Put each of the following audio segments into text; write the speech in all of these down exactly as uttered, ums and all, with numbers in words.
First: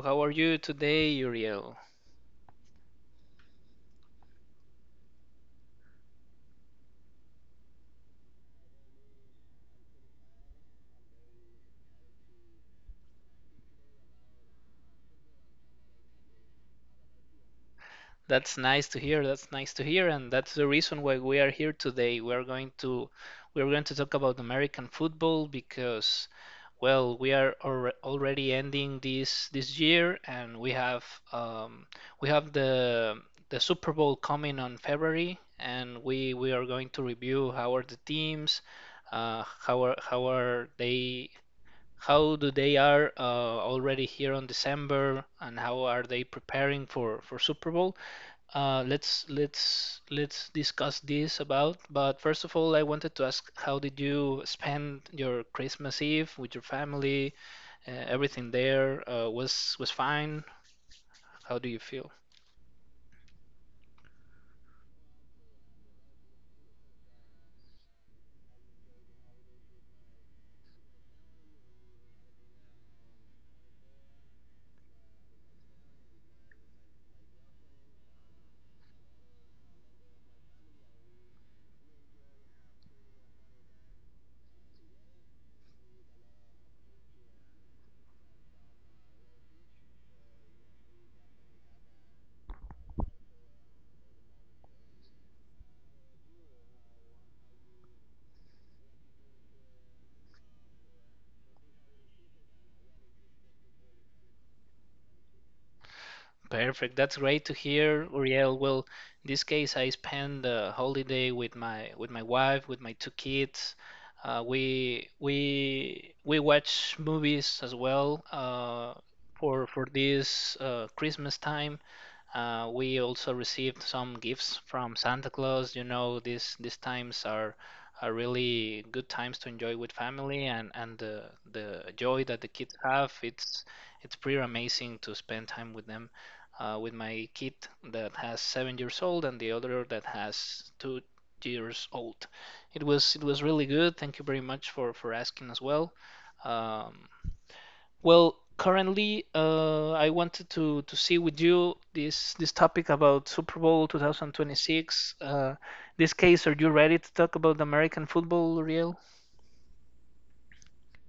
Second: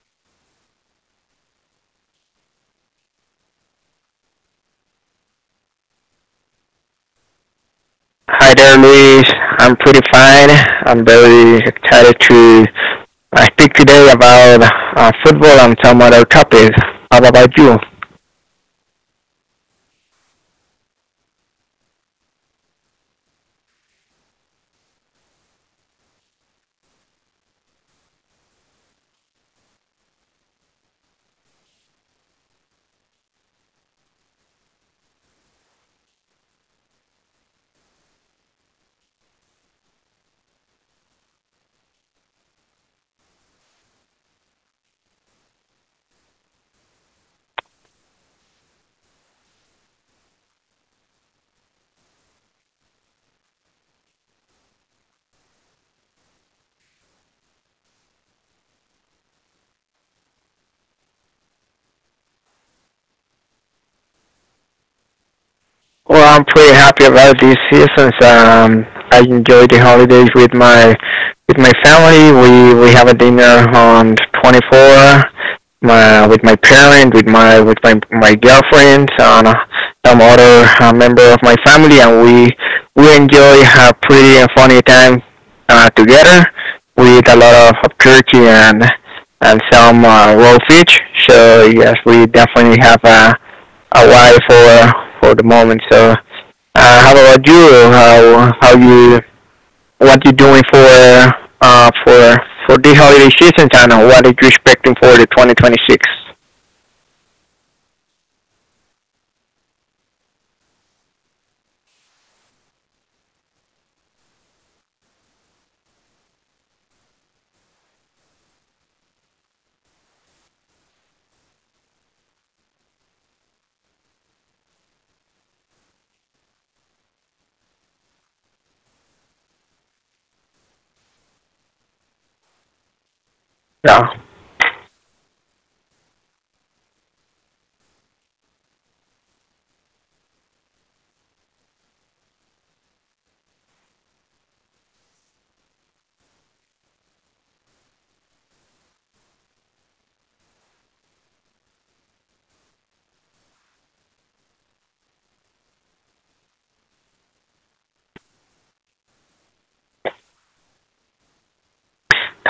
How are you today, Uriel? Hi there, Luis. I'm pretty fine. I'm very excited to uh, speak today about uh, football and some other topics. How about you? That's nice to hear. That's nice to hear, and that's the reason why we are here today. We are going to we are going to talk about American football because, well, we are alre already ending this this year, and we have um, we have the the Super Bowl coming on February, and we we are going to review how are the teams, uh, how are how are they how do they are uh, already here on December and how are they preparing for for Super Bowl. Uh, let's let's let's discuss this about. But first of all, I wanted to ask, how did you spend your Christmas Eve with your family? Uh, everything there uh, was was fine. How do you feel? Well, I'm pretty happy about this season. so, Um, I enjoy the holidays with my with my family. We we have a dinner on the twenty-fourth, my, with my parent, with my with my my girlfriend, and uh, some other uh, member of my family, and we we enjoy a pretty and funny time uh, together. We eat a lot of, of turkey and and some uh, raw fish. So yes, we definitely have a a while for for the moment. So uh, how about you? How how you what you doing for uh for for this holiday season and what are you expecting for the twenty twenty-six? Perfect. That's great to hear, Uriel. Well, in this case, I spent the holiday with my with my wife, with my two kids. Uh, we we we watch movies as well uh, for for this uh, Christmas time. Uh, we also received some gifts from Santa Claus. You know, these these times are are really good times to enjoy with family, and and the the joy that the Yeah, kids have, it's it's pretty amazing to spend time with them. Uh, with my kid that has seven years old and the other that has two years old. It was it was really good. Thank you very much for for asking as well. Um, well, currently, uh, I wanted to to see with you this this topic about Super Bowl two thousand twenty-six. Uh, this case, are you ready to talk about American football, Riel?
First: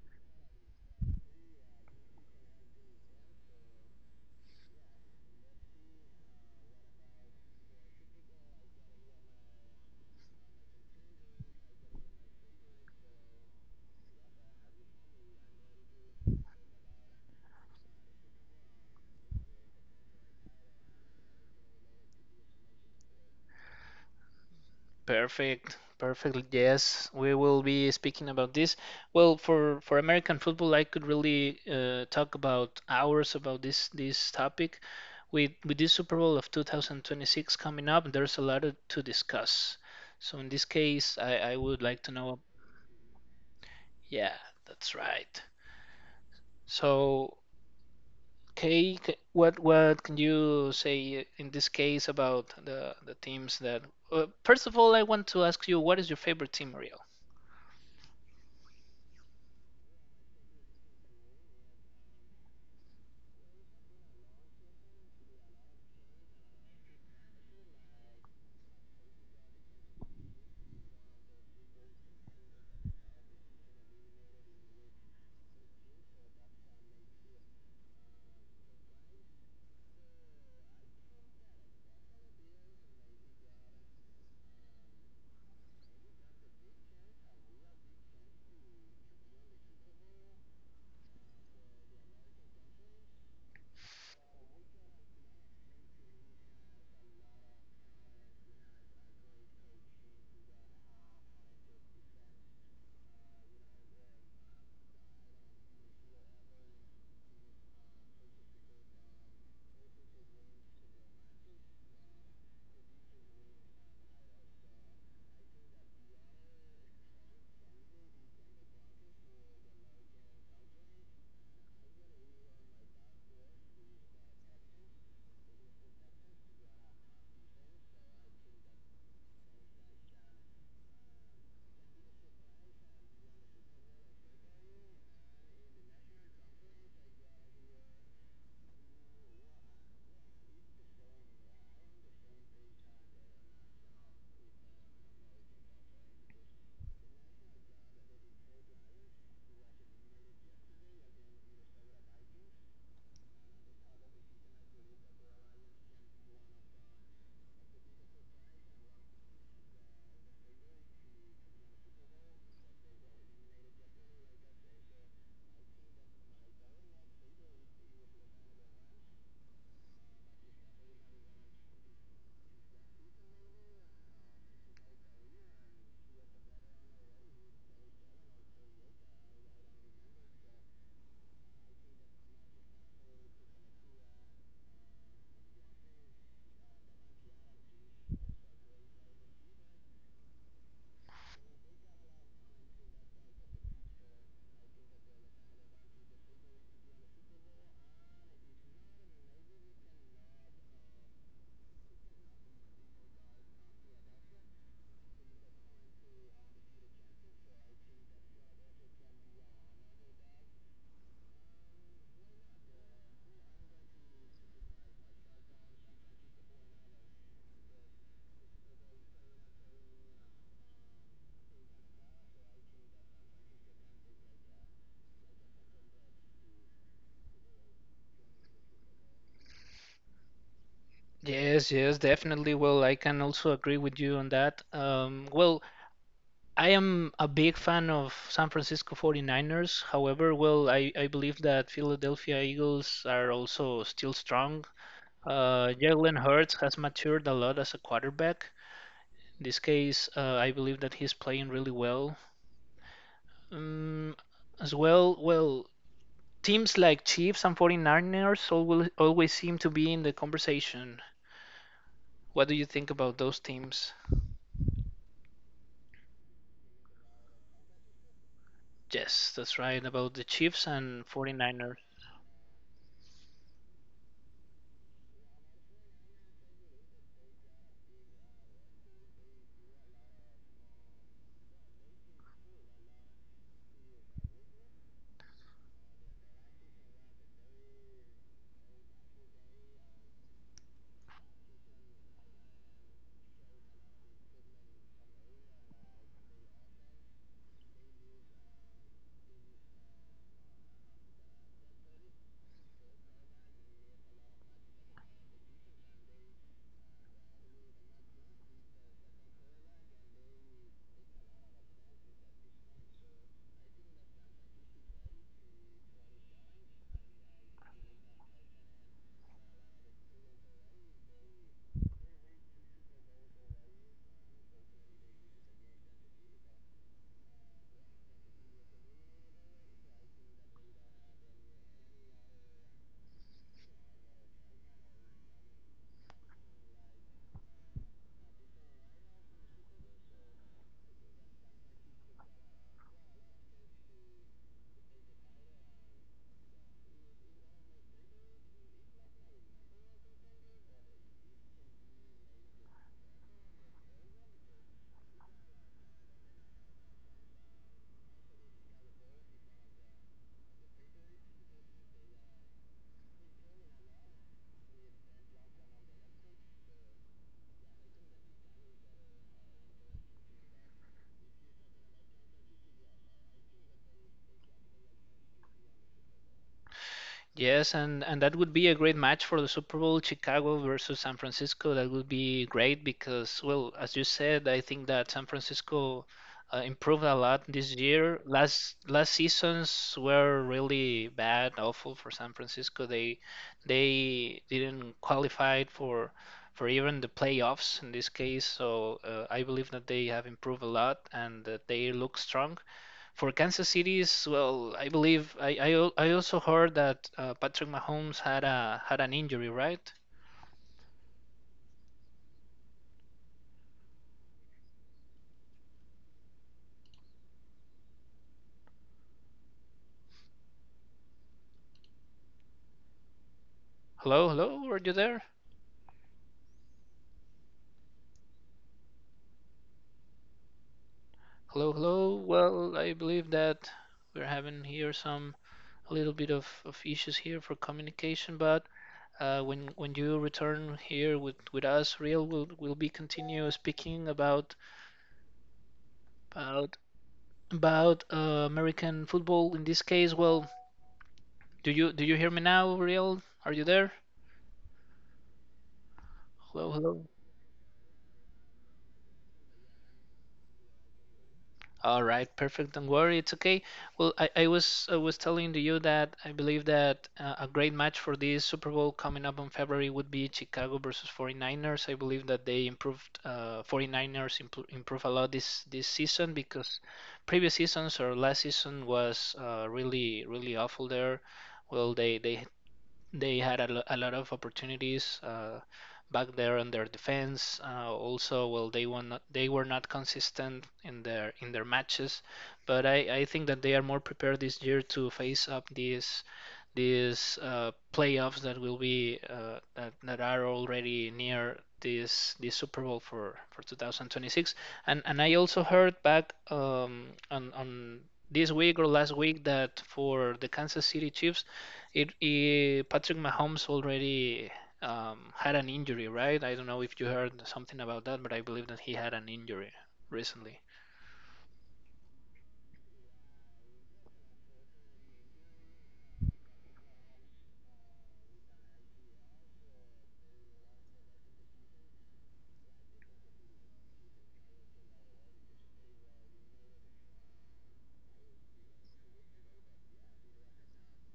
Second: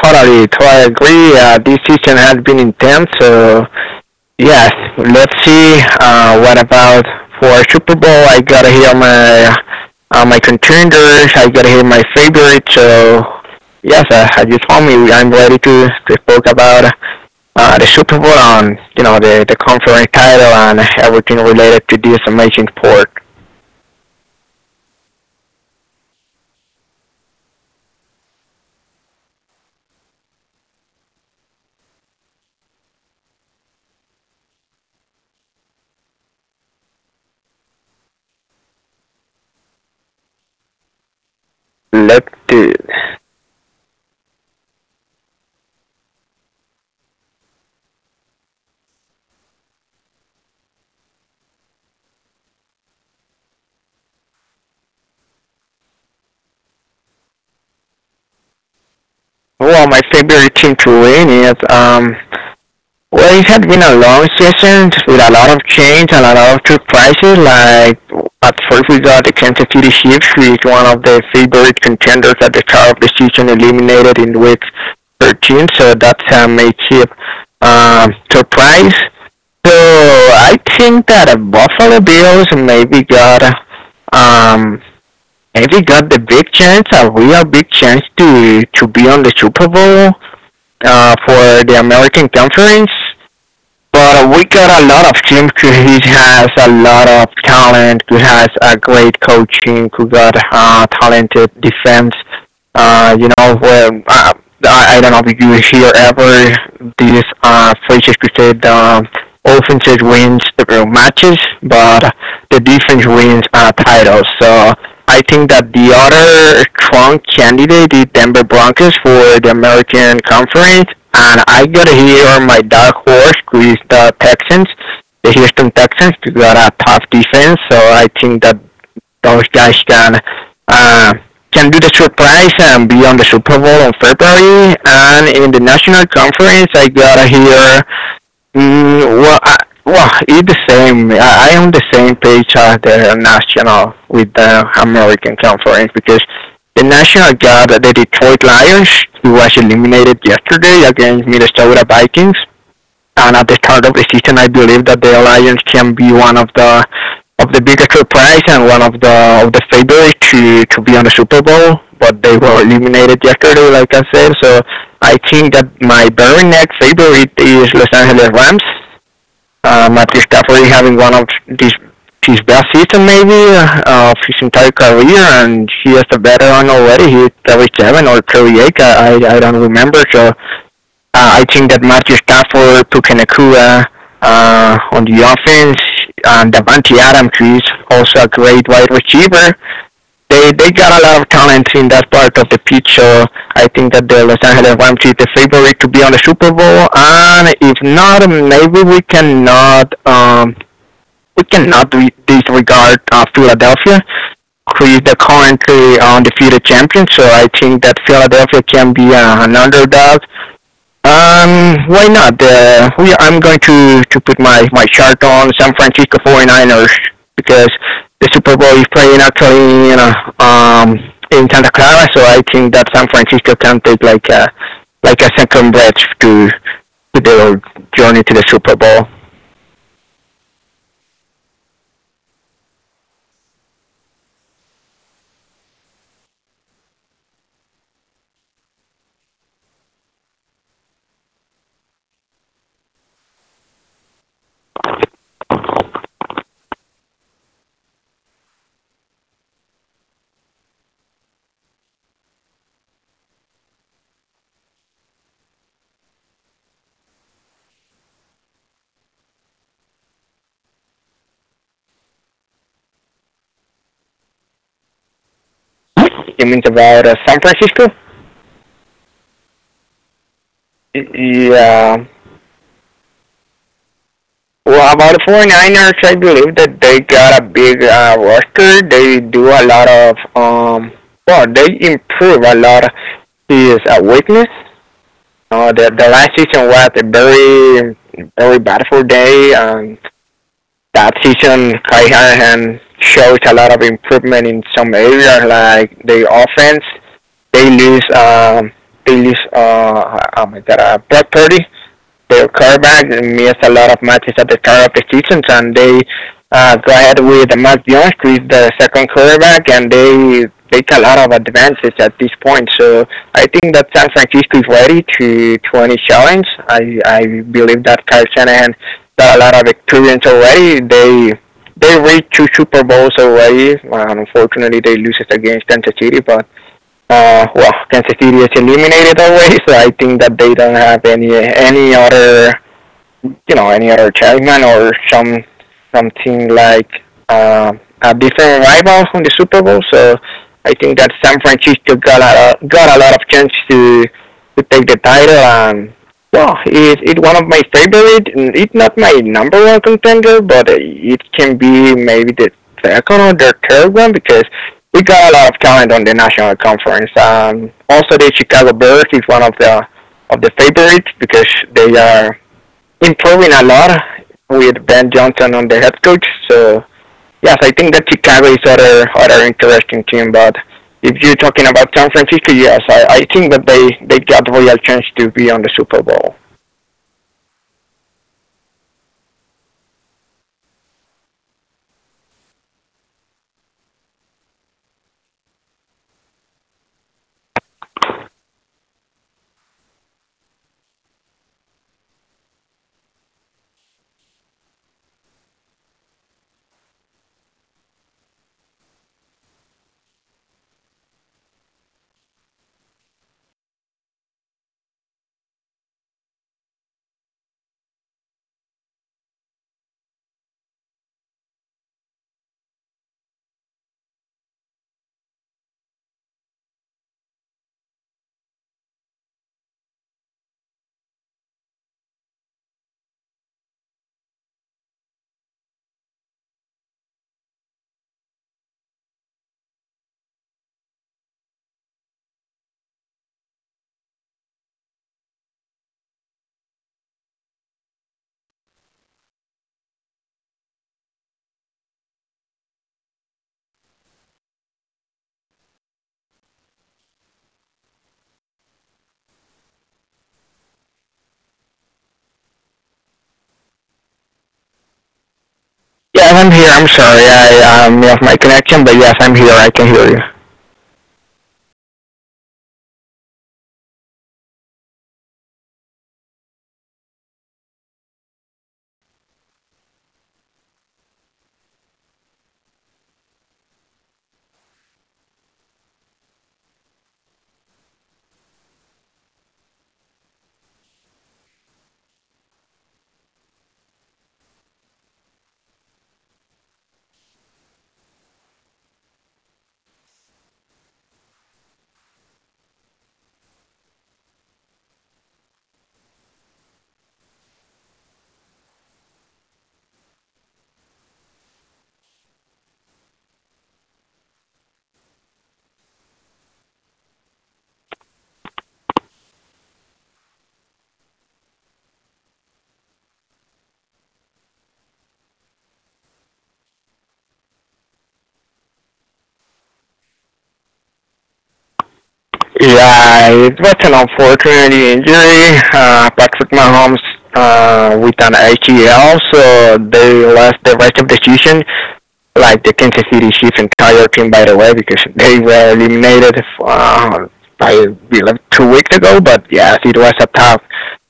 totally, totally agree. Uh, this season has been intense. So yes, let's see. Uh, what about for Super Bowl? I gotta hear my uh, my contenders. I gotta hear my favorites. So yes, uh, as you told me, I'm ready to to talk about uh, the Super Bowl on, you know, the, the conference title and everything related to this amazing sport. Perfect, perfect. Yes, we will be speaking about this. Well, for for American football, I could really uh, talk about hours about this this topic. With with this Super Bowl of twenty twenty-six coming up, there's a lot to discuss. So in this case, I, I would like to Let know. the, Yeah, that's right. So, Kay, c- what what can you say in this case about the the teams that? Uh, first of all, I want to ask you, what is your favorite team, Ariel? well, my favorite team to win is, um, well, it had been a long season with a lot of change and a lot of surprises. Like, at first we got the Kansas City Chiefs, who is one of the favorite contenders at the start of the season, eliminated in week thirteen, so that's a massive um, surprise. So I think that the Buffalo Bills maybe got um maybe got the big chance, a real big chance to to be on the Super Bowl uh, for the American Conference. But we got a lot of team who has a lot of talent, who has a great coaching, who got uh, talented defense. Uh, you know, where, uh, I, I don't know if you hear ever these uh, Fraser said um, offenses wins the matches, but the defense wins uh, titles. So I think that the other strong candidate is Denver Broncos for the American Conference, and I gotta hear my dark horse, who is the Texans, the Houston Texans. They got a tough defense, so I think that those guys can uh, can do the surprise and be on the Super Bowl in February. And in the National Conference, I gotta hear Mm, well, I, well, it's the same. I, I am the same page as the national with the American Conference because the national got the Detroit Lions, who was eliminated yesterday against Minnesota Vikings. And at the start of the season, I believe that the Lions can be one of the of the biggest surprise and one of the of the favorites to to be on the Super Bowl. But they were eliminated yesterday, like I said. So I think that my very next favorite is Los Angeles Rams, um, at least definitely having one of these his best season maybe uh, of his entire career, and he is a veteran already. He is thirty-seven or thirty-eight, I, I don't remember. So uh, I think that Matthew Stafford, Puka Nakua uh, uh, on the offense, and Davante Adams, who is also a great wide receiver, they they got a lot of talent in that part of the pitch. So I think that the Los Angeles Rams is the favorite to be on the Super Bowl. And if not, maybe we cannot um, we cannot disregard uh, Philadelphia, who is the currently uh, undefeated champion. So I think that Philadelphia can be uh, an underdog, um, why not? Uh, we, I'm going to, to put my, my shirt on San Francisco 49ers because the Super Bowl is playing actually, you know, um, in Santa Clara, so I think that San Francisco can take like a, like a second breath to, to their journey to the Super Bowl. Yes, yes, definitely. Well, I can also agree with you on that. Um, well, I am a big fan of San Francisco 49ers. However, well, I, I believe that Philadelphia Eagles are also still strong. Uh, Jalen Hurts has matured a lot as a quarterback. In this case, uh, I believe that he's playing really well. Um, as well, well, Teams like Chiefs and 49ers always, always seem to be in the conversation. What do you think about those teams? It means about uh, San Francisco? Yes, that's right, about the Chiefs and 49ers. Yeah. Well, about the 49ers, I believe that they got a big uh, roster. They do a lot of, um, well, they improve a lot of his uh, weakness. Uh, the, the last season was a very, very bad for they. Um, that season, Kai Hanahan shows a lot of improvement in some areas, like the offense. They lose, um, they lose, uh, oh my God, uh, Brock Purdy, their quarterback, missed a lot of matches at the start of the season, and they uh, go ahead with Matt Jones, who is the second quarterback, and they take a lot of advances at this point. So I think that San Francisco is ready to, to any challenge. I, I believe that Kyle Shanahan got a lot of experience already. They they reached two Super Bowls already. Well, unfortunately, they lose it against Kansas City, but uh, well, Kansas City is eliminated already, so I think that they don't have any any other, you know, any other chairman or some something like uh, a different rival from the Super Bowl. So I think that San Francisco got a got a lot of chance to to take the title and. Well, it it one of my favorite. It's not my number one contender, but it can be maybe the second or the third one because we got a lot of talent on the national conference. Um, also, the Chicago Bears is one of the of the favorites because they are improving a lot with Ben Johnson on the head coach. So yes, I think that Chicago is other other interesting team. But if you're talking about San Francisco, yes, I, I think that they they got a real chance to be on the Super Bowl. Yes, and and that would be a great match for the Super Bowl, Chicago versus San Francisco. That would be great because, well, as you said, I think that San Francisco uh, improved a lot this year. Last last seasons were really bad, awful for San Francisco. They they didn't qualify for for even the playoffs in this case. So uh, I believe that they have improved a lot and that they look strong. For Kansas City's, well, I believe I I, al- I also heard that uh, Patrick Mahomes had a had an injury, right? Hello, hello, are you there? Hello, hello. Well, I believe that we're having here some a little bit of, of issues here for communication, but uh, when when you return here with, with us, real, we'll we'll be continue speaking about about about uh, American football. In this case, well, do you do you hear me now, real? Are you there? Yeah, Hello, I'm hello. here. I'm sorry, I um, lost my connection, but yes, I'm here. I can hear you. All right, perfect. Don't worry, it's okay. Well, I, I was I was telling to you that I believe that uh, a great match for this Super Bowl coming up in February would be Chicago versus 49ers. I believe that they improved uh, 49ers impro improve a lot this this season because previous seasons or last season was uh, really really awful there. Well, they they they had a, lo- a lot of opportunities uh, back there on their defense. Uh, also, well, they were not they were not consistent in their in their matches, but I, I think that they are more prepared this year to face up these these uh, playoffs that will be uh, that, that are already near this this Super Bowl for for two thousand twenty-six. And and I also heard back um, on on this week or last week that for the Kansas City Chiefs it, it Patrick Mahomes already um, had an injury, right? I don't know if you heard something about that, but I believe that he had an injury recently. Yeah, it was an unfortunate injury. Uh, Patrick Mahomes uh, with an A C L, so they lost the rest of the season, like the Kansas City Chiefs entire team, by the way, because they were eliminated uh, by like two weeks ago. But yes, it was a tough,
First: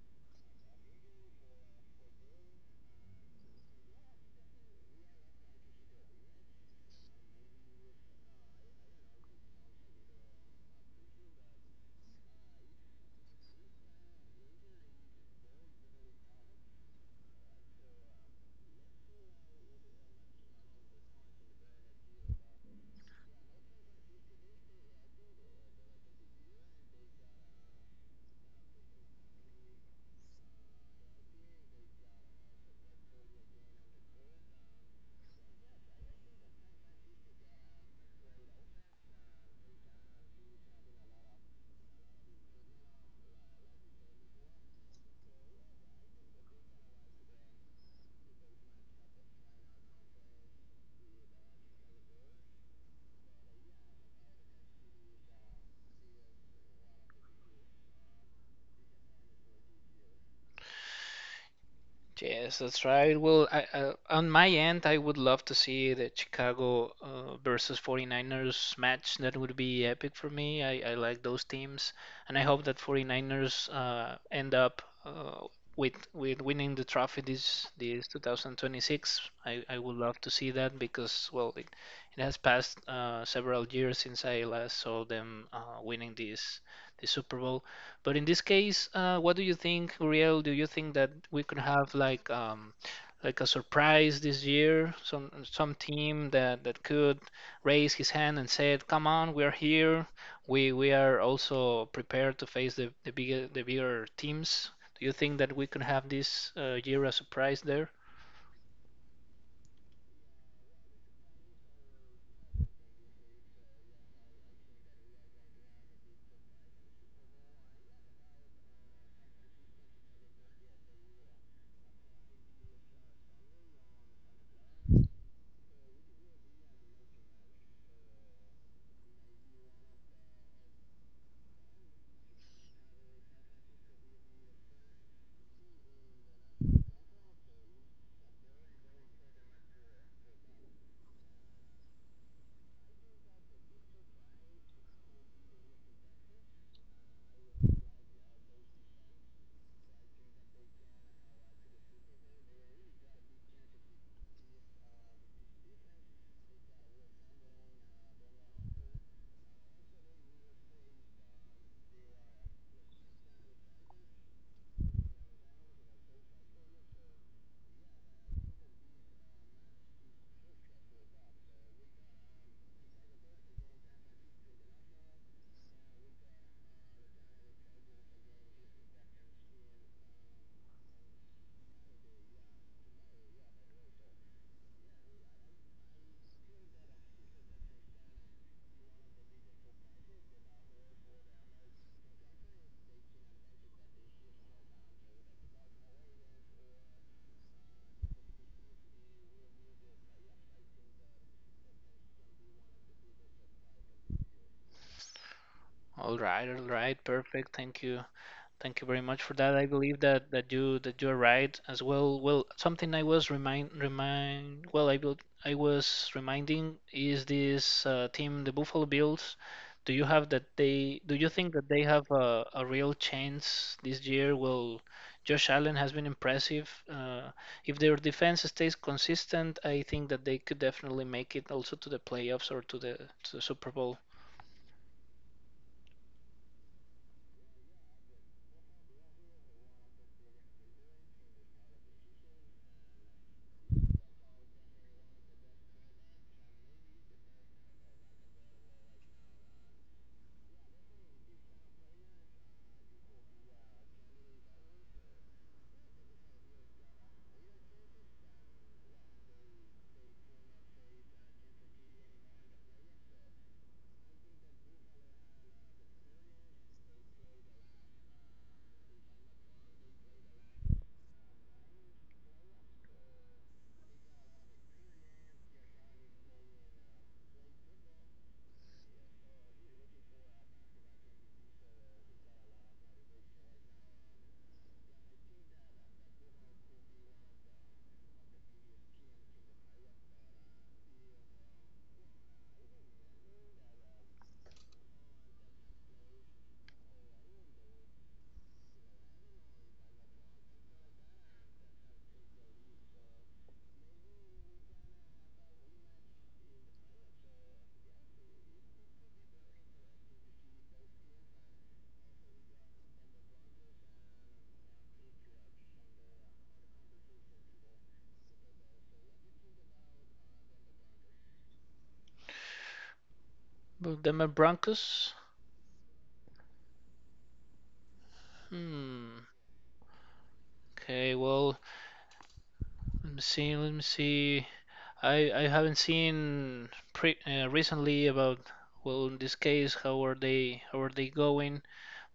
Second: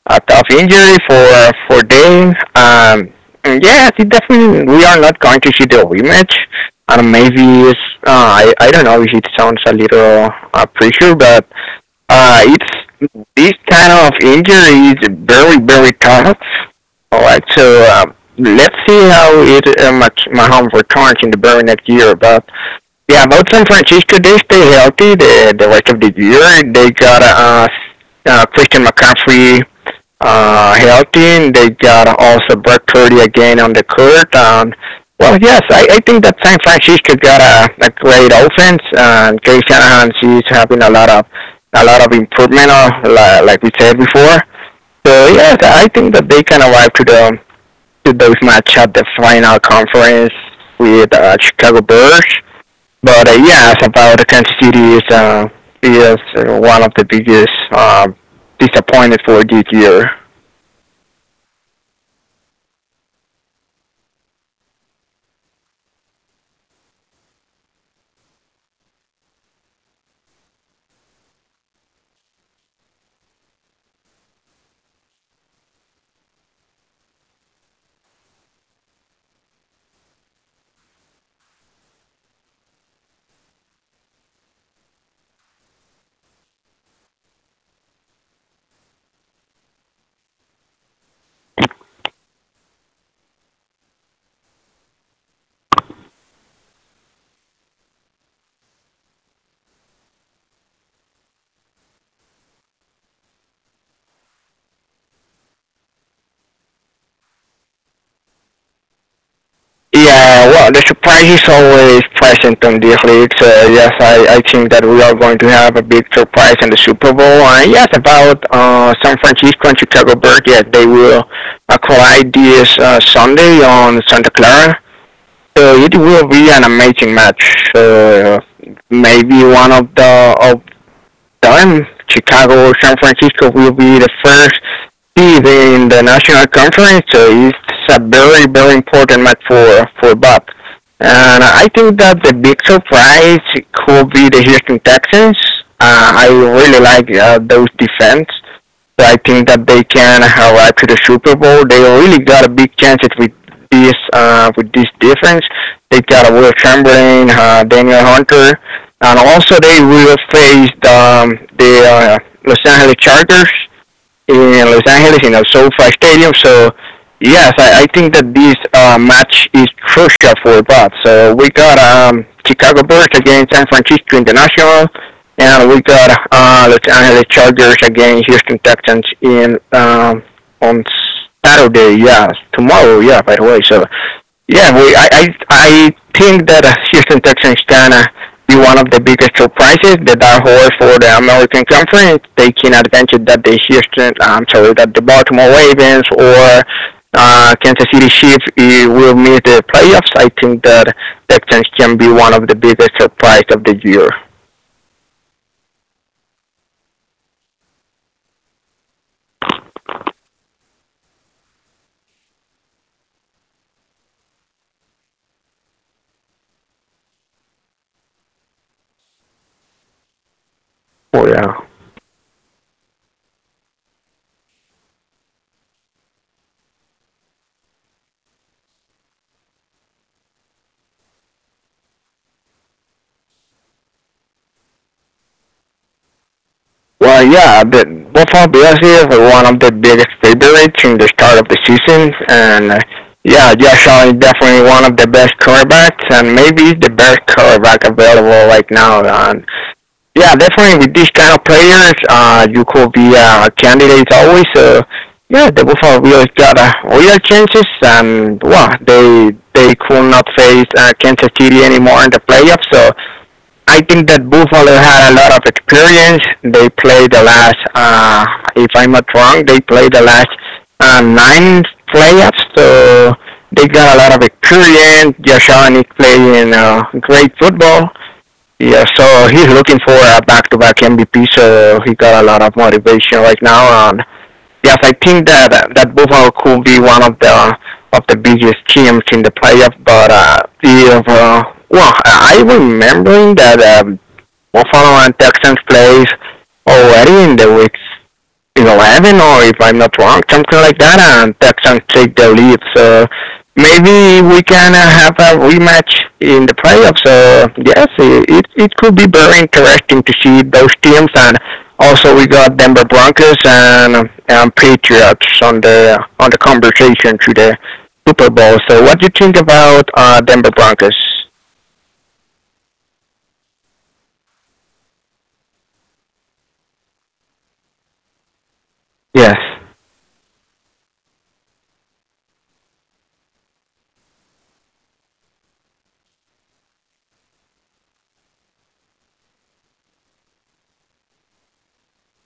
a tough injury for for them. Um, and yes, it definitely we are not going to see the rematch. And maybe it's, uh, I I don't know if it sounds a little uh, pressure, but uh, it's this kind of injury is very very tough. All right, so um, let's see how it uh, my my home returns in the very next year. But yeah, about San Francisco, they stay healthy the the rest of the year. They got a uh, uh Christian McCaffrey, uh, healthy, and they got also Brock Purdy again on the court. Um, well, yes, I, I think that San Francisco got a, a great offense, and Kay Shanahan, she's having a lot of a lot of improvement, uh, like we said before. So yes, I think that they can arrive to the to those match at the final conference with uh, Chicago Bears. But uh, yes, about Kansas City is uh, is uh, one of the biggest uh, disappointment for this year. Yes, that's right. Well, I, uh, on my end, I would love to see the Chicago uh, versus 49ers match. That would be epic for me. I, I like those teams, and I hope that 49ers uh, end up uh, with with winning the trophy this this twenty twenty-six. I, I would love to see that because, well, it, it has passed uh, several years since I last saw them uh, winning this the Super Bowl. But in this case, uh, what do you think, Uriel? Do you think that we could have like um, like a surprise this year? Some some team that that could raise his hand and said, "Come on, we are here. We we are also prepared to face the the bigger the bigger teams." Do you think that we could have this uh, year a surprise there? Yeah, well, the surprise is always present on the leagues. Uh, yes, I, I think that we are going to have a big surprise in the Super Bowl. And yes, about uh, San Francisco and Chicago Bears, yes, they will uh, collide this uh, Sunday on Santa Clara. So it will be an amazing match. So, Uh, Maybe one of the of done. Chicago, San Francisco will be the first seed in the national conference, so it's a very, very important match for for Bob. And I think that the big surprise could be the Houston Texans. Uh, I really like uh, those defense. So I think that they can arrive to the Super Bowl. They really got a big chance with this uh, with this defense. They got a Will Chamberlain, uh, Daniel Hunter, and also they will face the um, the uh, Los Angeles Chargers in Los Angeles in our SoFi Stadium. So yes, I, I think that this uh, match is crucial for both. So we got um, Chicago Bears against San Francisco International, and we got uh, Los Angeles Chargers against Houston Texans in um, on Saturday. Yeah, tomorrow. Yeah, by the way. So yeah, we, I, I, I think that uh, Houston Texans gonna be one of the biggest surprises. The dark horse for the American Conference, taking advantage that the Houston, I'm sorry, that the Baltimore Ravens or uh, Kansas City Chiefs eh, will miss the playoffs. I think that Texans can be one of the biggest surprise of the year. All right, all right, perfect. Thank you. Thank you very much for that. I believe that that you that you are right as well. Well, something I was remind remind well I will I was reminding is this uh, team, the Buffalo Bills. Do you have that they do you Oh think that yeah. they have a, a real chance this year? Well, Josh Allen has been impressive. Uh, if their defense stays consistent, I think that they could definitely make it also to the playoffs or to the to the Super Bowl. Well, yeah, but well, for us here for one of the biggest favorites in the start of the season, and uh, yeah, Josh Allen is definitely one of the best quarterbacks, and maybe the best quarterback available right now. And yeah, definitely with these kind of players, uh, you could be a uh, candidate always. So yeah, the Buffalo Bills got a uh, real chances, and well, they they could not face uh, Kansas City anymore in the playoffs, so I think that Buffalo had a lot of experience. They played the last, uh, if I'm not wrong, they played the last uh, nine playoffs, so they got a lot of experience. Joshon is playing uh, great football. Yeah, so he's looking for a back-to-back M V P, so he got a lot of motivation right now. And yes, I think that uh, that Buffalo could be one of the of the biggest teams in the playoff. But uh, if uh, well, I I remembering that uh, we'll follow on Texans plays already in the weeks eleven or if I'm not wrong, something like that, and Texans take the lead. So maybe we can uh, have a rematch in the playoffs. So yes, it, it it could be very interesting to see those teams, and also we got Denver Broncos and and Patriots on the on the conversation to the Super Bowl. So what do you think about uh, Denver Broncos? But Denver Broncos? Hmm. Yes. Okay, well. Let me see. Let me see. I I haven't seen pre uh, recently about, well, in this case, how are they how are they going?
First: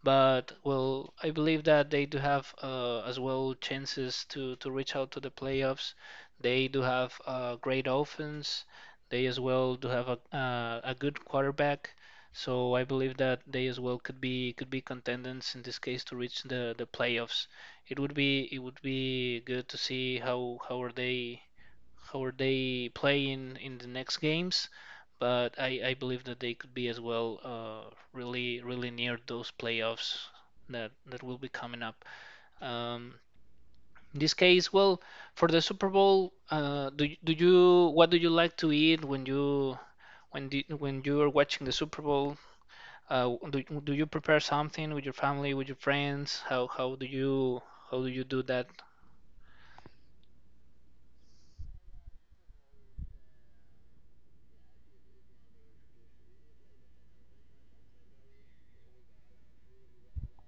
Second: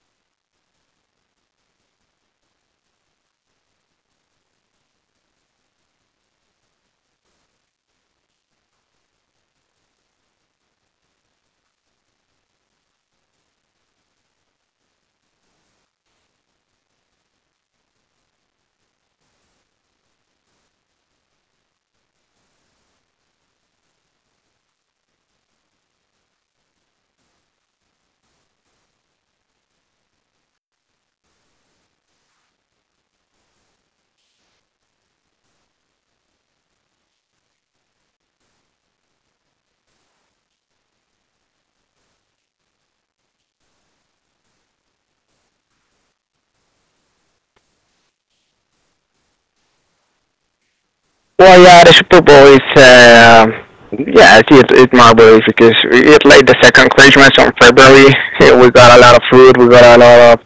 But well, I believe that they do have uh, as well chances to to reach out to the playoffs. They do have a great offense. They as well do have a uh, a good quarterback. So I believe that they as well could be could be contenders in this case to reach the the playoffs. It would be it would be good to see how how are they how are they playing in the next games, but I, I believe that they could be as well uh, really really near those playoffs that that will be coming up. Um, in this case, well, for the Super Bowl, uh, do do you what do you like to eat when you when do, when you are watching the Super Bowl? Uh, do, do you prepare something with your family, with your friends? How how do you how do you do that? Well, yeah, the Super Bowl is, uh, yeah, I see it, it marvelous because it like the second Christmas on February. We got a lot of food, we got a lot of,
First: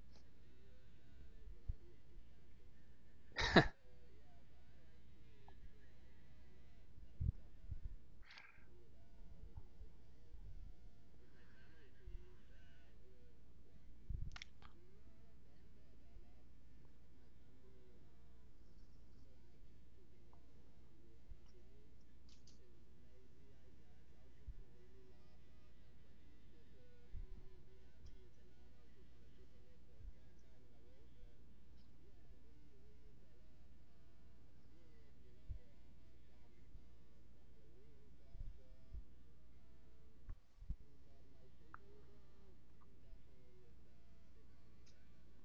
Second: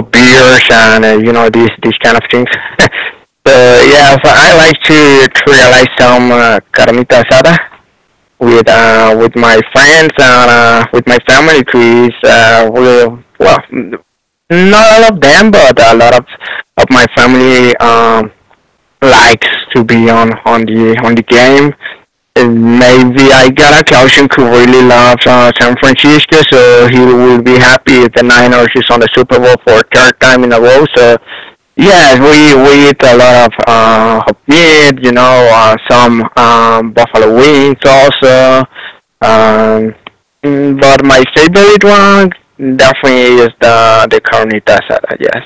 of beers, and uh, you know these these kind of things. So yeah, so I like to, to realize some uh, carnita asada with uh, with my friends and uh, with my family. Trees, uh, we well, not all of them, but a lot of of my family. Um, likes to be on on the on the game. And maybe I got a cousin who really loves uh, San Francisco, so he will be happy if the Niners is on the Super Bowl for a third time in a row. So yeah, we we eat a lot of uh, of meat, you know, uh, some um, buffalo wings also. Um, mm, but my favorite one definitely is the the carnita asada. Yes.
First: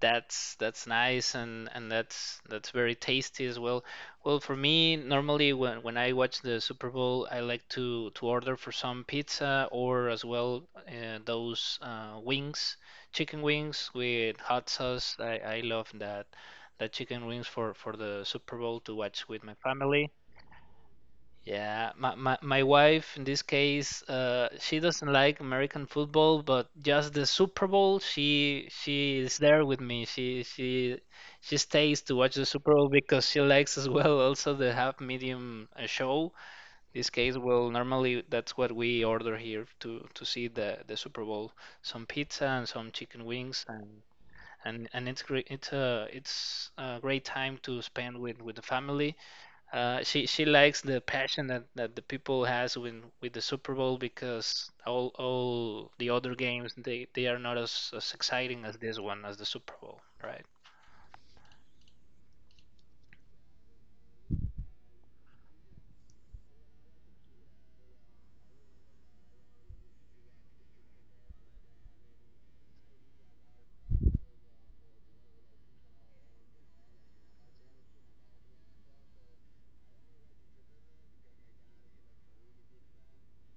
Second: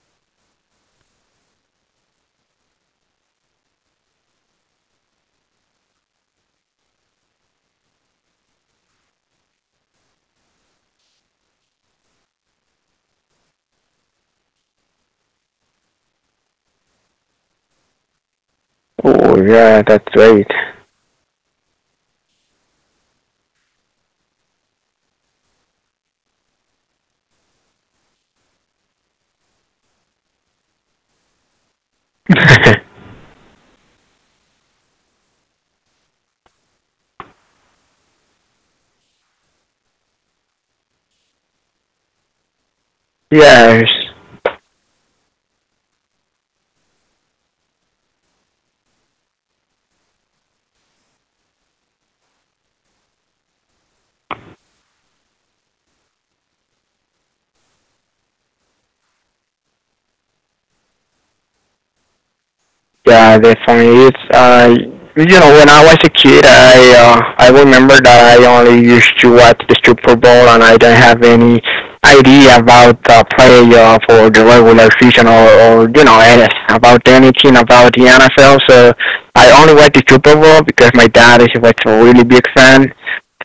that's that's nice and and that's that's very tasty as well. Well, for me, normally when when I watch the Super Bowl, I like to to order for some pizza or as well uh, those uh, wings, chicken wings with hot sauce. I I love that that chicken wings for for the Super Bowl to watch with my Oh yeah, family. that's right. Yeah, my, my, my wife in this case, uh, she doesn't like American football, but just the Super Bowl, she she is there with me. She she she stays to watch the Super Bowl because she likes as well also the half medium uh, show. This case, well, normally that's what we order here to to see the the Super Bowl, some pizza and some chicken wings Yes. and and and it's great. It's a it's a great time to spend with with the family. uh, she she likes the passion that, that the people has when with the Super Bowl because all all the other games they, they are not as, as exciting as this one, as the Super Bowl, right? Yeah, definitely. It's uh, you know, when I was a kid, I uh, I remember that I only used to watch the Super Bowl, and I didn't have any idea about the playoff or the regular season or, or you know any- about anything about the N F L. So I only watched the Super Bowl because my dad is was a really big fan.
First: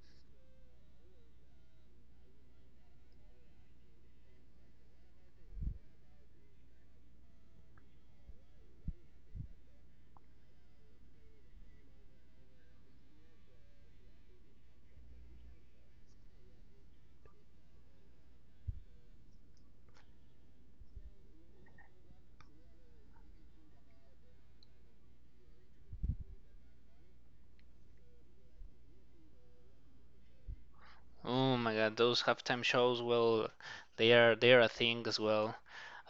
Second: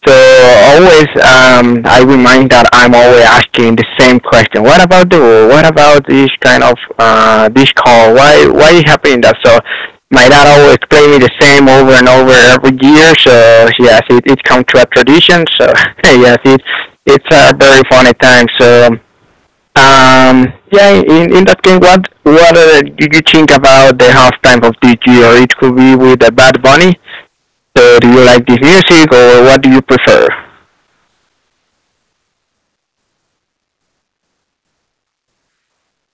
So always, um, I remind that I'm always asking the same question. What about the war? What about this kind of uh, this call? Why why is happening that? So my dad always play me the same over and over every year. So yes, it it come to a tradition. So yes, it it's a very funny time. So um, yeah, in in that game, what what uh, did you think about the halftime of this year? It could be with the Bad Bunny. So do you like this music or what do you prefer? Oh my God, those halftime shows, well, they are they are a thing as well.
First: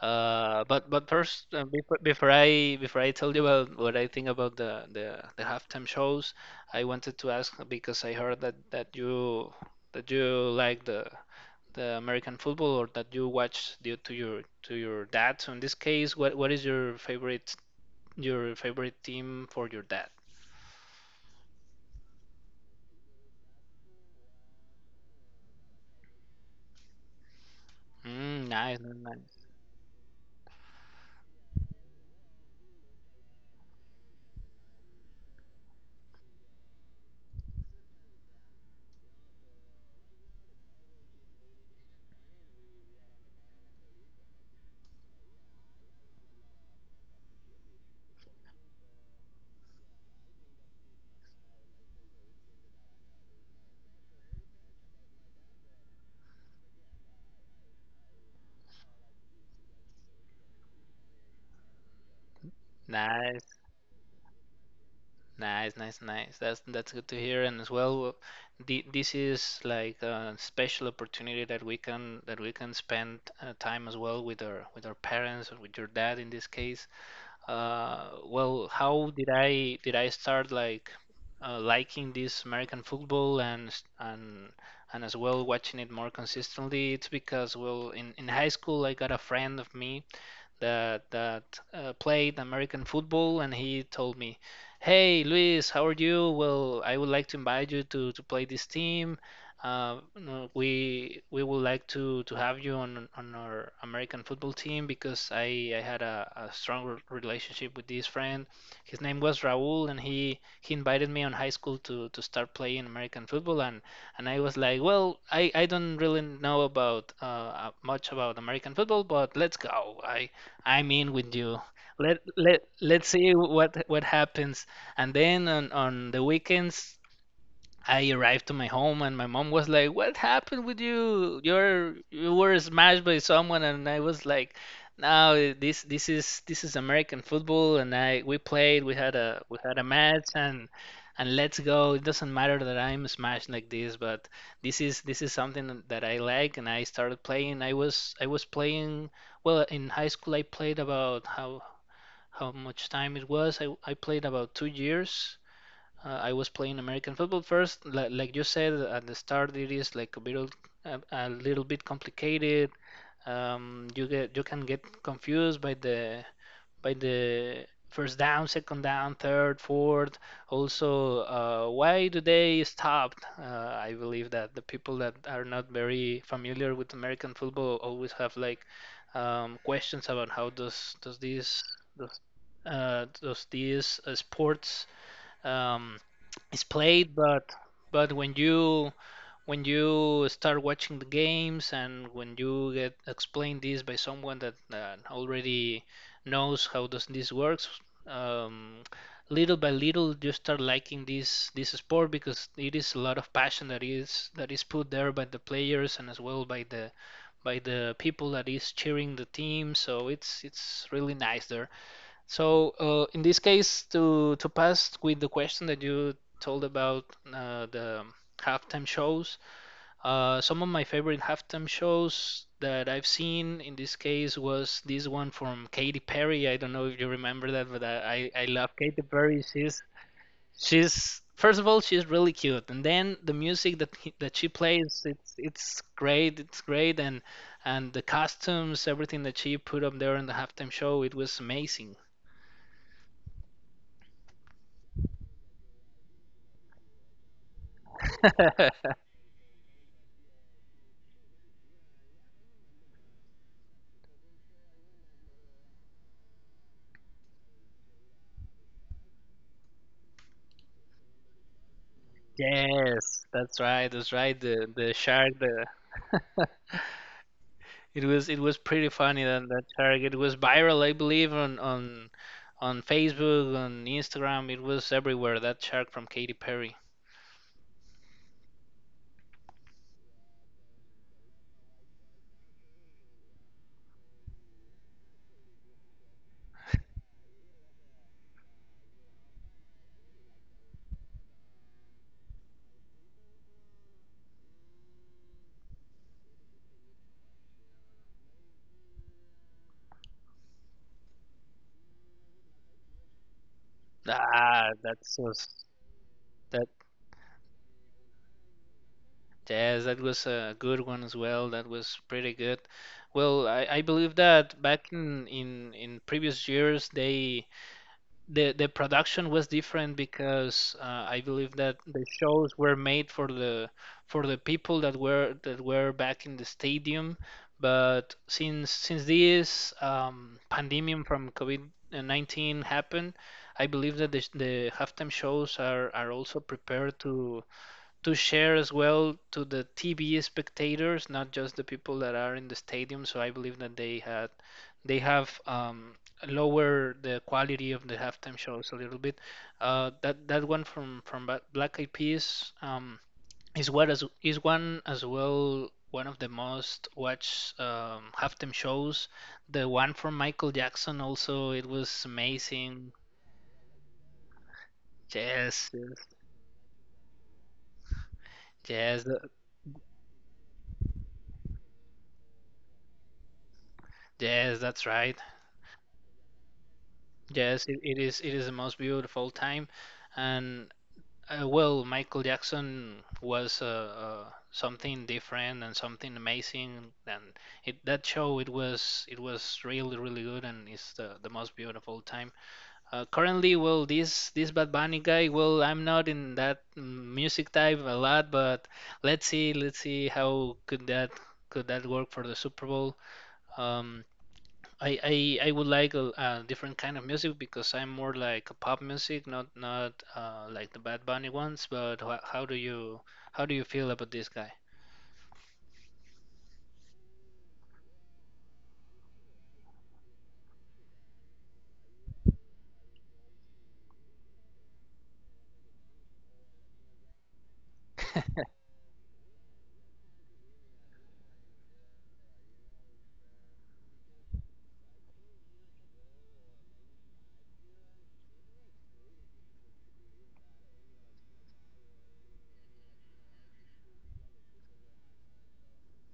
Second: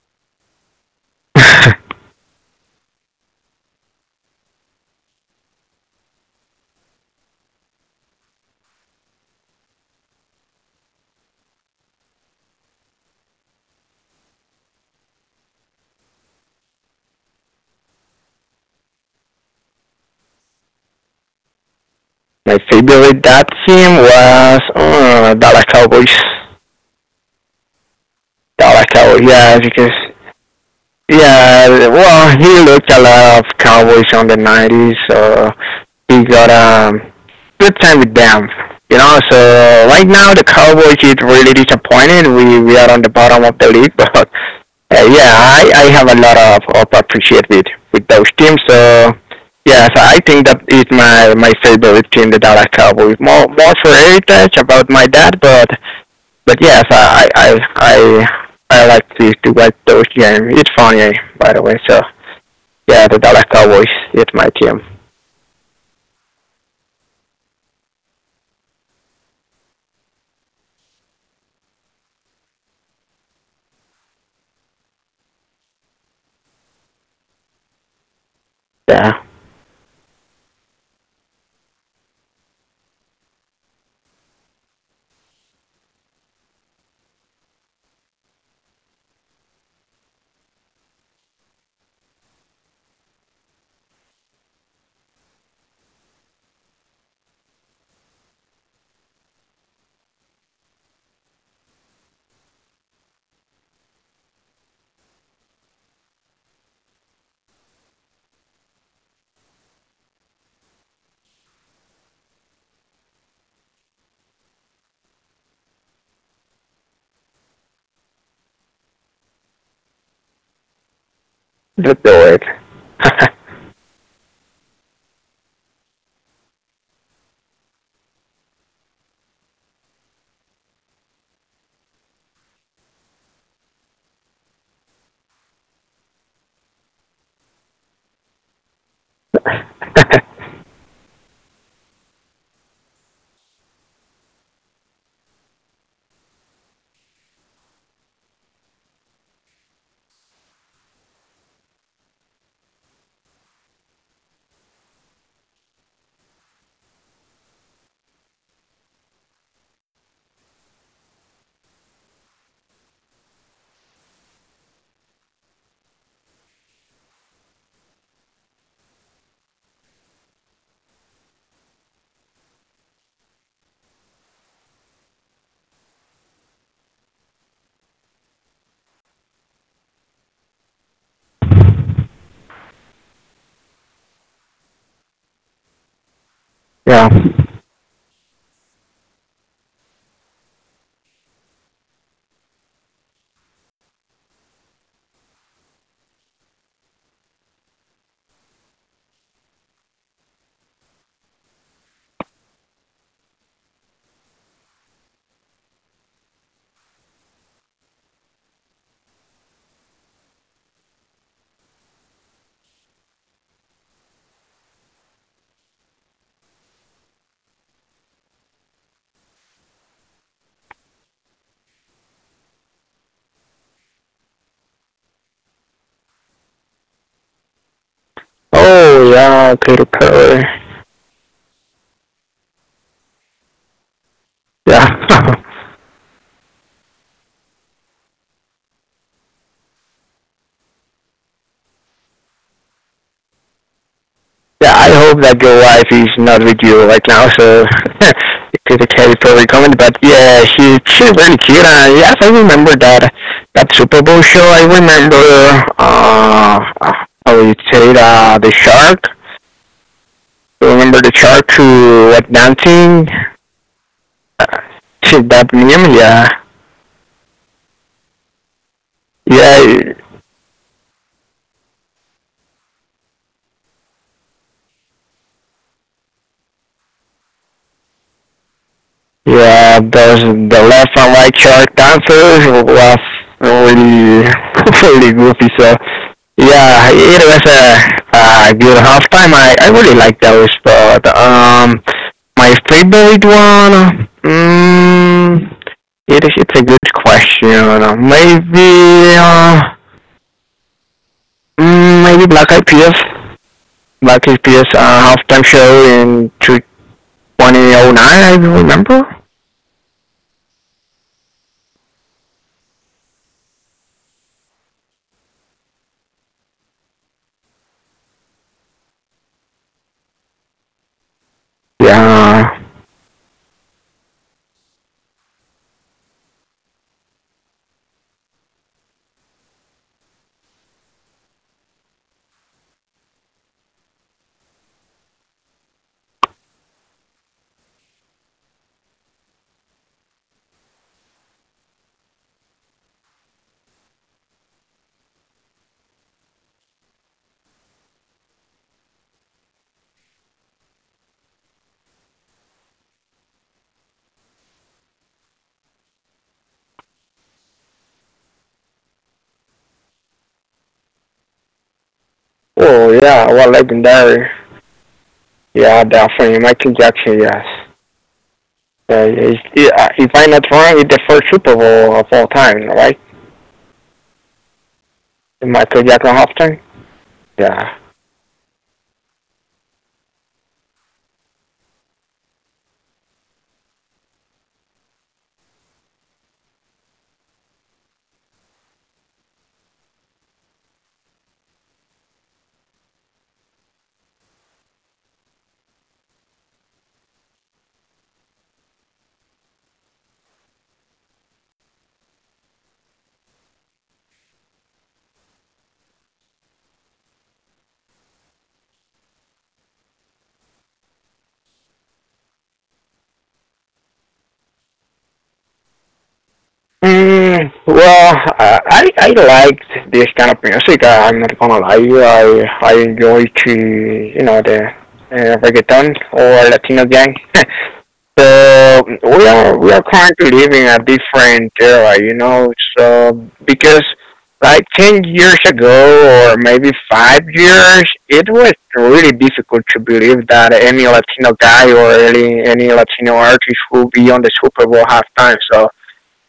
Uh, but but first, uh, before, before I before I tell you about what I think about the, the the halftime shows, I wanted to ask because I heard that that you that you like the the American football, or that you watch due to your to your dad. So in this case, what what is your favorite your favorite team for your dad? My favorite that team was uh, Dallas Cowboys. Mm, Dallas nice, Cowboys, nice, yeah, because yeah, well, he looked a lot of Cowboys on the nineties, so he got a um good time with them. You know, so right now the Cowboys is really disappointed. We we are on the bottom of the league, but Uh, yeah, I, I have a lot of, of appreciated with those teams. So yeah, so I think that is my, my favorite team, the Dallas Cowboys. More more for heritage about my dad, but but yes, I I I I like to to watch those games. It's funny, by the way. So yeah, the Dallas nice, Cowboys is my team. nice, nice, nice, nice. That's that's good to hear. And as well, the, this is like a special opportunity that we can that we can spend uh, time as well with our with our parents or with your dad in this case. uh, well, how Yeah, did I did I start like uh, liking this American football and s- and and as well watching it more consistently? It's because well, in in high school I got a friend of me that that uh, played American football, and he told me, "Hey, Luis, how are you? Well, I would like to invite you to to play this team. Uh, no, we we would like to to have you on on our American football team because I I had a, a strong relationship with this friend. His name was Raúl, and he he invited me on high school to to start playing American football and and I was like, well, I, I don't really know about uh, uh, much about American football, but let's go. I I'm in with you. let's do Let it. let let's see what what happens. And then on on the weekends, I arrived to my home and my mom was like, "What happened with you? You're you were smashed by someone." And I was like, "No, this this is this is American football and I we played, we had a we had a match and and let's go. It doesn't matter that I'm smashed like this, but this is this is something that I like and I started playing. I was I was playing well in high school I played about how how much time it was. I I played about two years uh, I was playing American football first. Like, like you said at the start, it is like a little, a, a little bit complicated. Um, you get you can get confused by the by the first down, second down, third, fourth. Also, uh, why do they stop? Uh, I believe that the people that are not very familiar with American football always have like um, questions about how does does this does, uh, does these uh, sports um, is played Yeah. but but when you when you start watching the games and when you get explained this by someone that uh, already knows how does this works um, little by little you start liking this this sport because it is a lot of passion that is that is put there by the players and as well by the by the people that is cheering the team, so it's it's really nice there. So, uh, in this case, to to pass with the question that you told about uh, the halftime shows, uh, some of my favorite halftime shows that I've seen in this case was this one from Katy Perry. I don't know if you remember that, but I I love Oh Katy yeah, Perry. Katy She's Perry. she's first of all she's really cute, and then the music that he, that she plays Yeah. it's it's great. It's great, and and the costumes, everything that she put up there in the halftime show, it was amazing. Yeah, I hope that your wife is not with you right now, so it's a Kelly probably comment. But yeah, she she's very cute. And yes, I remember that that Super Bowl show. I remember uh uh, how you say it, uh, the shark. You remember the shark who was dancing? Yes, that's right. That's Uh, right. The the she shark. that The meme, yeah, it was it was pretty funny that that yeah. shark. It was viral, I believe, on on on Facebook, on Instagram. It was everywhere. That shark from Katy Perry. Yeah, those the left and right shark dancers was really really goofy. So yeah, it was a, a good halftime. I, I really like those, but um, my favorite one. Mm, it is it's a good question. Maybe uh, mm, maybe Black Eyed Peas. Black Eyed Peas Ah, uh, that halftime was show in that. twenty oh nine. I remember. Yes, that was a good one as well. That was pretty good. Well, I, I believe that back in, in in previous years they the the production was different because uh, I believe that the Yeah. shows were made for the for the people that were that were back in the stadium. But since since this um, pandemic from COVID nineteen happened, I believe that the, the halftime shows are, are also prepared to to share as well to the T V spectators, not just the people that are in the stadium. So I believe that they had they have um, lower the quality of the halftime shows a little bit. Uh, that that one from from Ba- Black Eyed Peas um, is what as is one as well one of the most watched um, halftime shows. The one from Michael Jackson also it was Oh amazing. yeah, well legendary. Yes, Yeah, yes, definitely Michael Jackson. Yes. Uh, yes, th- he's, he, uh, if I'm not wrong, it's the first Super Bowl of all time, right? yes, that's right. Michael Jackson halftime. Yeah. Yes, it, it is. It is the most beautiful time, and uh, well, Michael Jackson was uh, uh, something different and something amazing, and it that show it was it was really really good, and it's the, the most beautiful time. Uh, currently, well, this this Bad Bunny guy, well, I'm not in that mm, music type a lot, but let's see let's see how could that could that work for the Super Bowl. Um, I, I I would like a, a different kind of music because I'm more like a pop music, not not uh, like the Bad Bunny ones. But wha how do you how do you feel about this guy? Mm, well, uh, I I liked this kind of music. I, I'm not gonna lie, I I enjoy to you know the uh, reggaeton or Latino gang. So we are we are currently living a different era, you know. So because like ten years ago or maybe five years, it was really difficult to believe that any Latino guy or any any Latino artist will be on the Super Bowl halftime. So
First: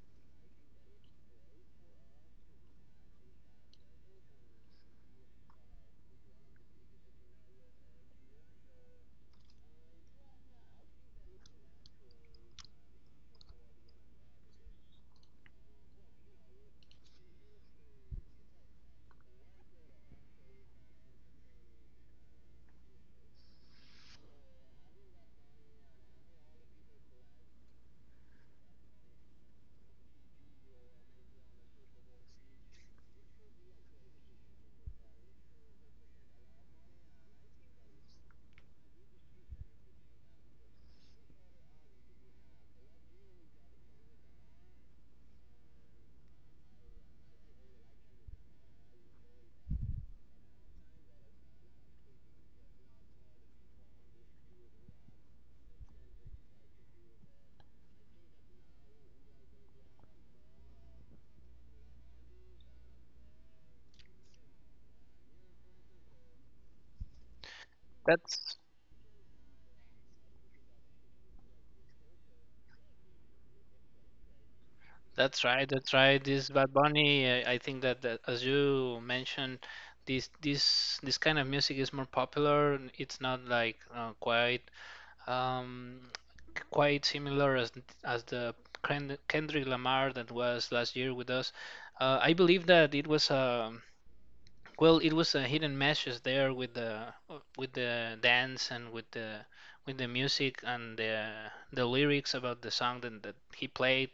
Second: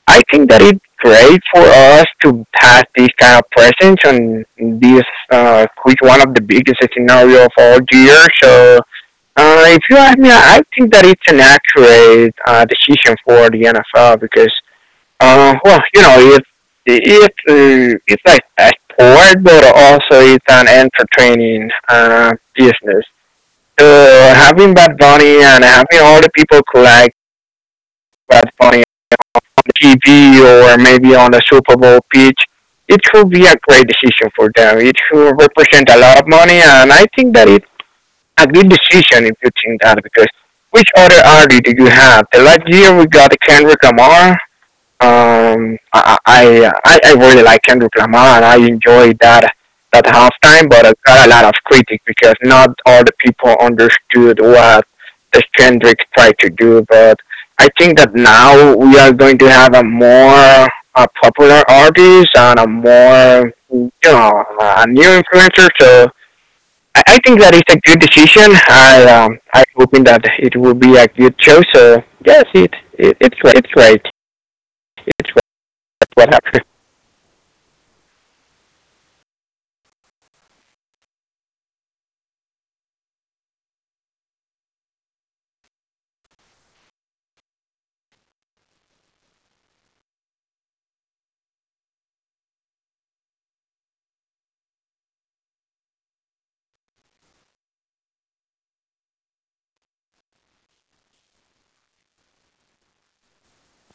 I think that it's great for us to have this kind of presence on this, uh, which one of the biggest scenario of all year. So uh, if you ask me, I think that it's an accurate uh, decision for the N F L because, uh, well, you know, it's it's uh, it's like a sport, but also it's an entertaining uh, business. So having Bad Bunny and having all the people collect Bad Bunny on the T V or maybe on the Super Bowl pitch, it could be a great decision for them. It could represent a lot of money, and I think that it a good decision if you think that because which other R D do you have? The last year we got Kendrick Lamar. Um, I I, I I really like Kendrick Lamar and I enjoyed that that halftime, but I got a lot of critics because not all the people understood what the Kendrick tried to do. But I think that now we are going to have a more a popular artist and a more you know a new influencer. So I, I think that is a good That's decision. I um, I hoping that it will be a good show. So yes, it, it it's right. It's right. that's It's right. right, that's right. This What Bad happened? Bunny, I, I think that, that as you mentioned, this this this kind of music is more popular. It's not like uh, quite um, quite similar as as the Kend- Kendrick Lamar that was last year with us. Uh, I believe that it was a well, it was a hidden message there with the uh, with the dance and with the with the music and the the lyrics about the song that, that he played.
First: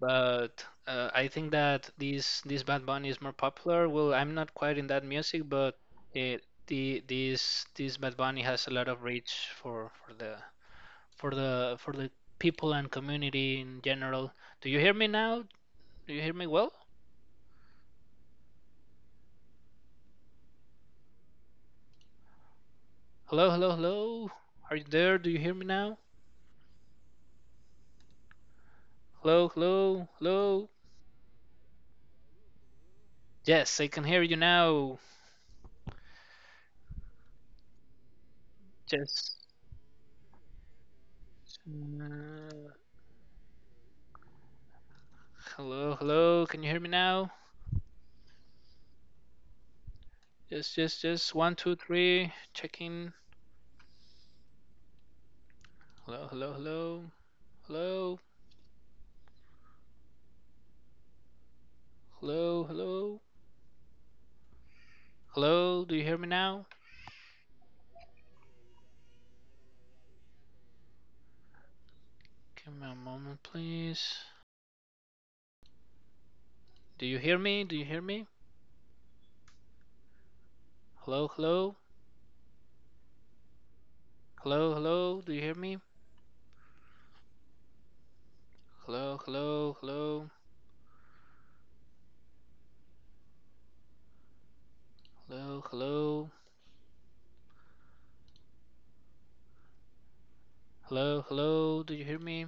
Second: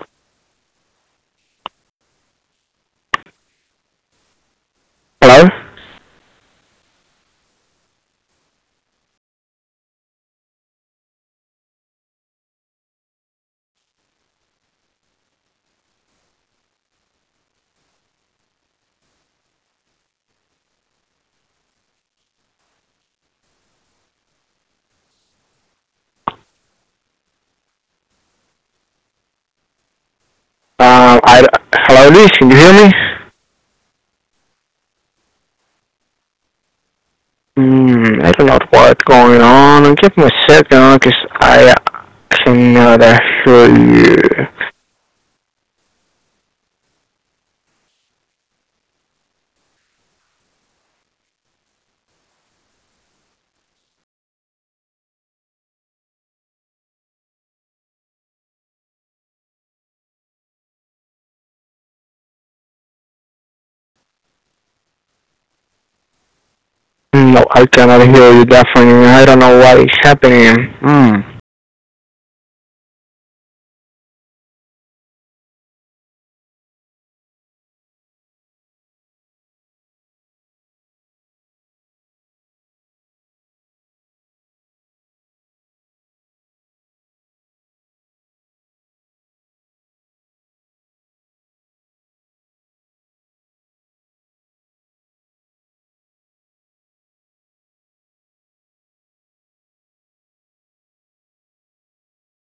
But uh, I think that this this Bad Bunny is more popular. Well, I'm not quite in that music, Hello. but it the this this Bad Bunny has a lot of reach for for the for the for the people and community in general. Do you hear me now? Do you hear me well? Hello, hello, hello. Are you there? Do you hear me now? Hello, hello, hello. Um. I hello, Luis. Can you hear me? Yes, I can hear you now. Hmm. I don't know what's going Just. on. Give me a second, cause I Uh, cannot hear you. Hello, hello. Can you hear me now? Just, just, just. One, two, three. Checking. Hello, hello, hello. Hello, hello, hello. Hello, do you hear me now? No, I cannot hear you. Definitely. I don't know what is happening. Hmm. Give me a moment, please. Do you hear me? Do you hear me? Hello, hello. Hello, hello. Do you hear me? Hello, hello, hello. Hello, hello. Hello, hello. Do you hear me?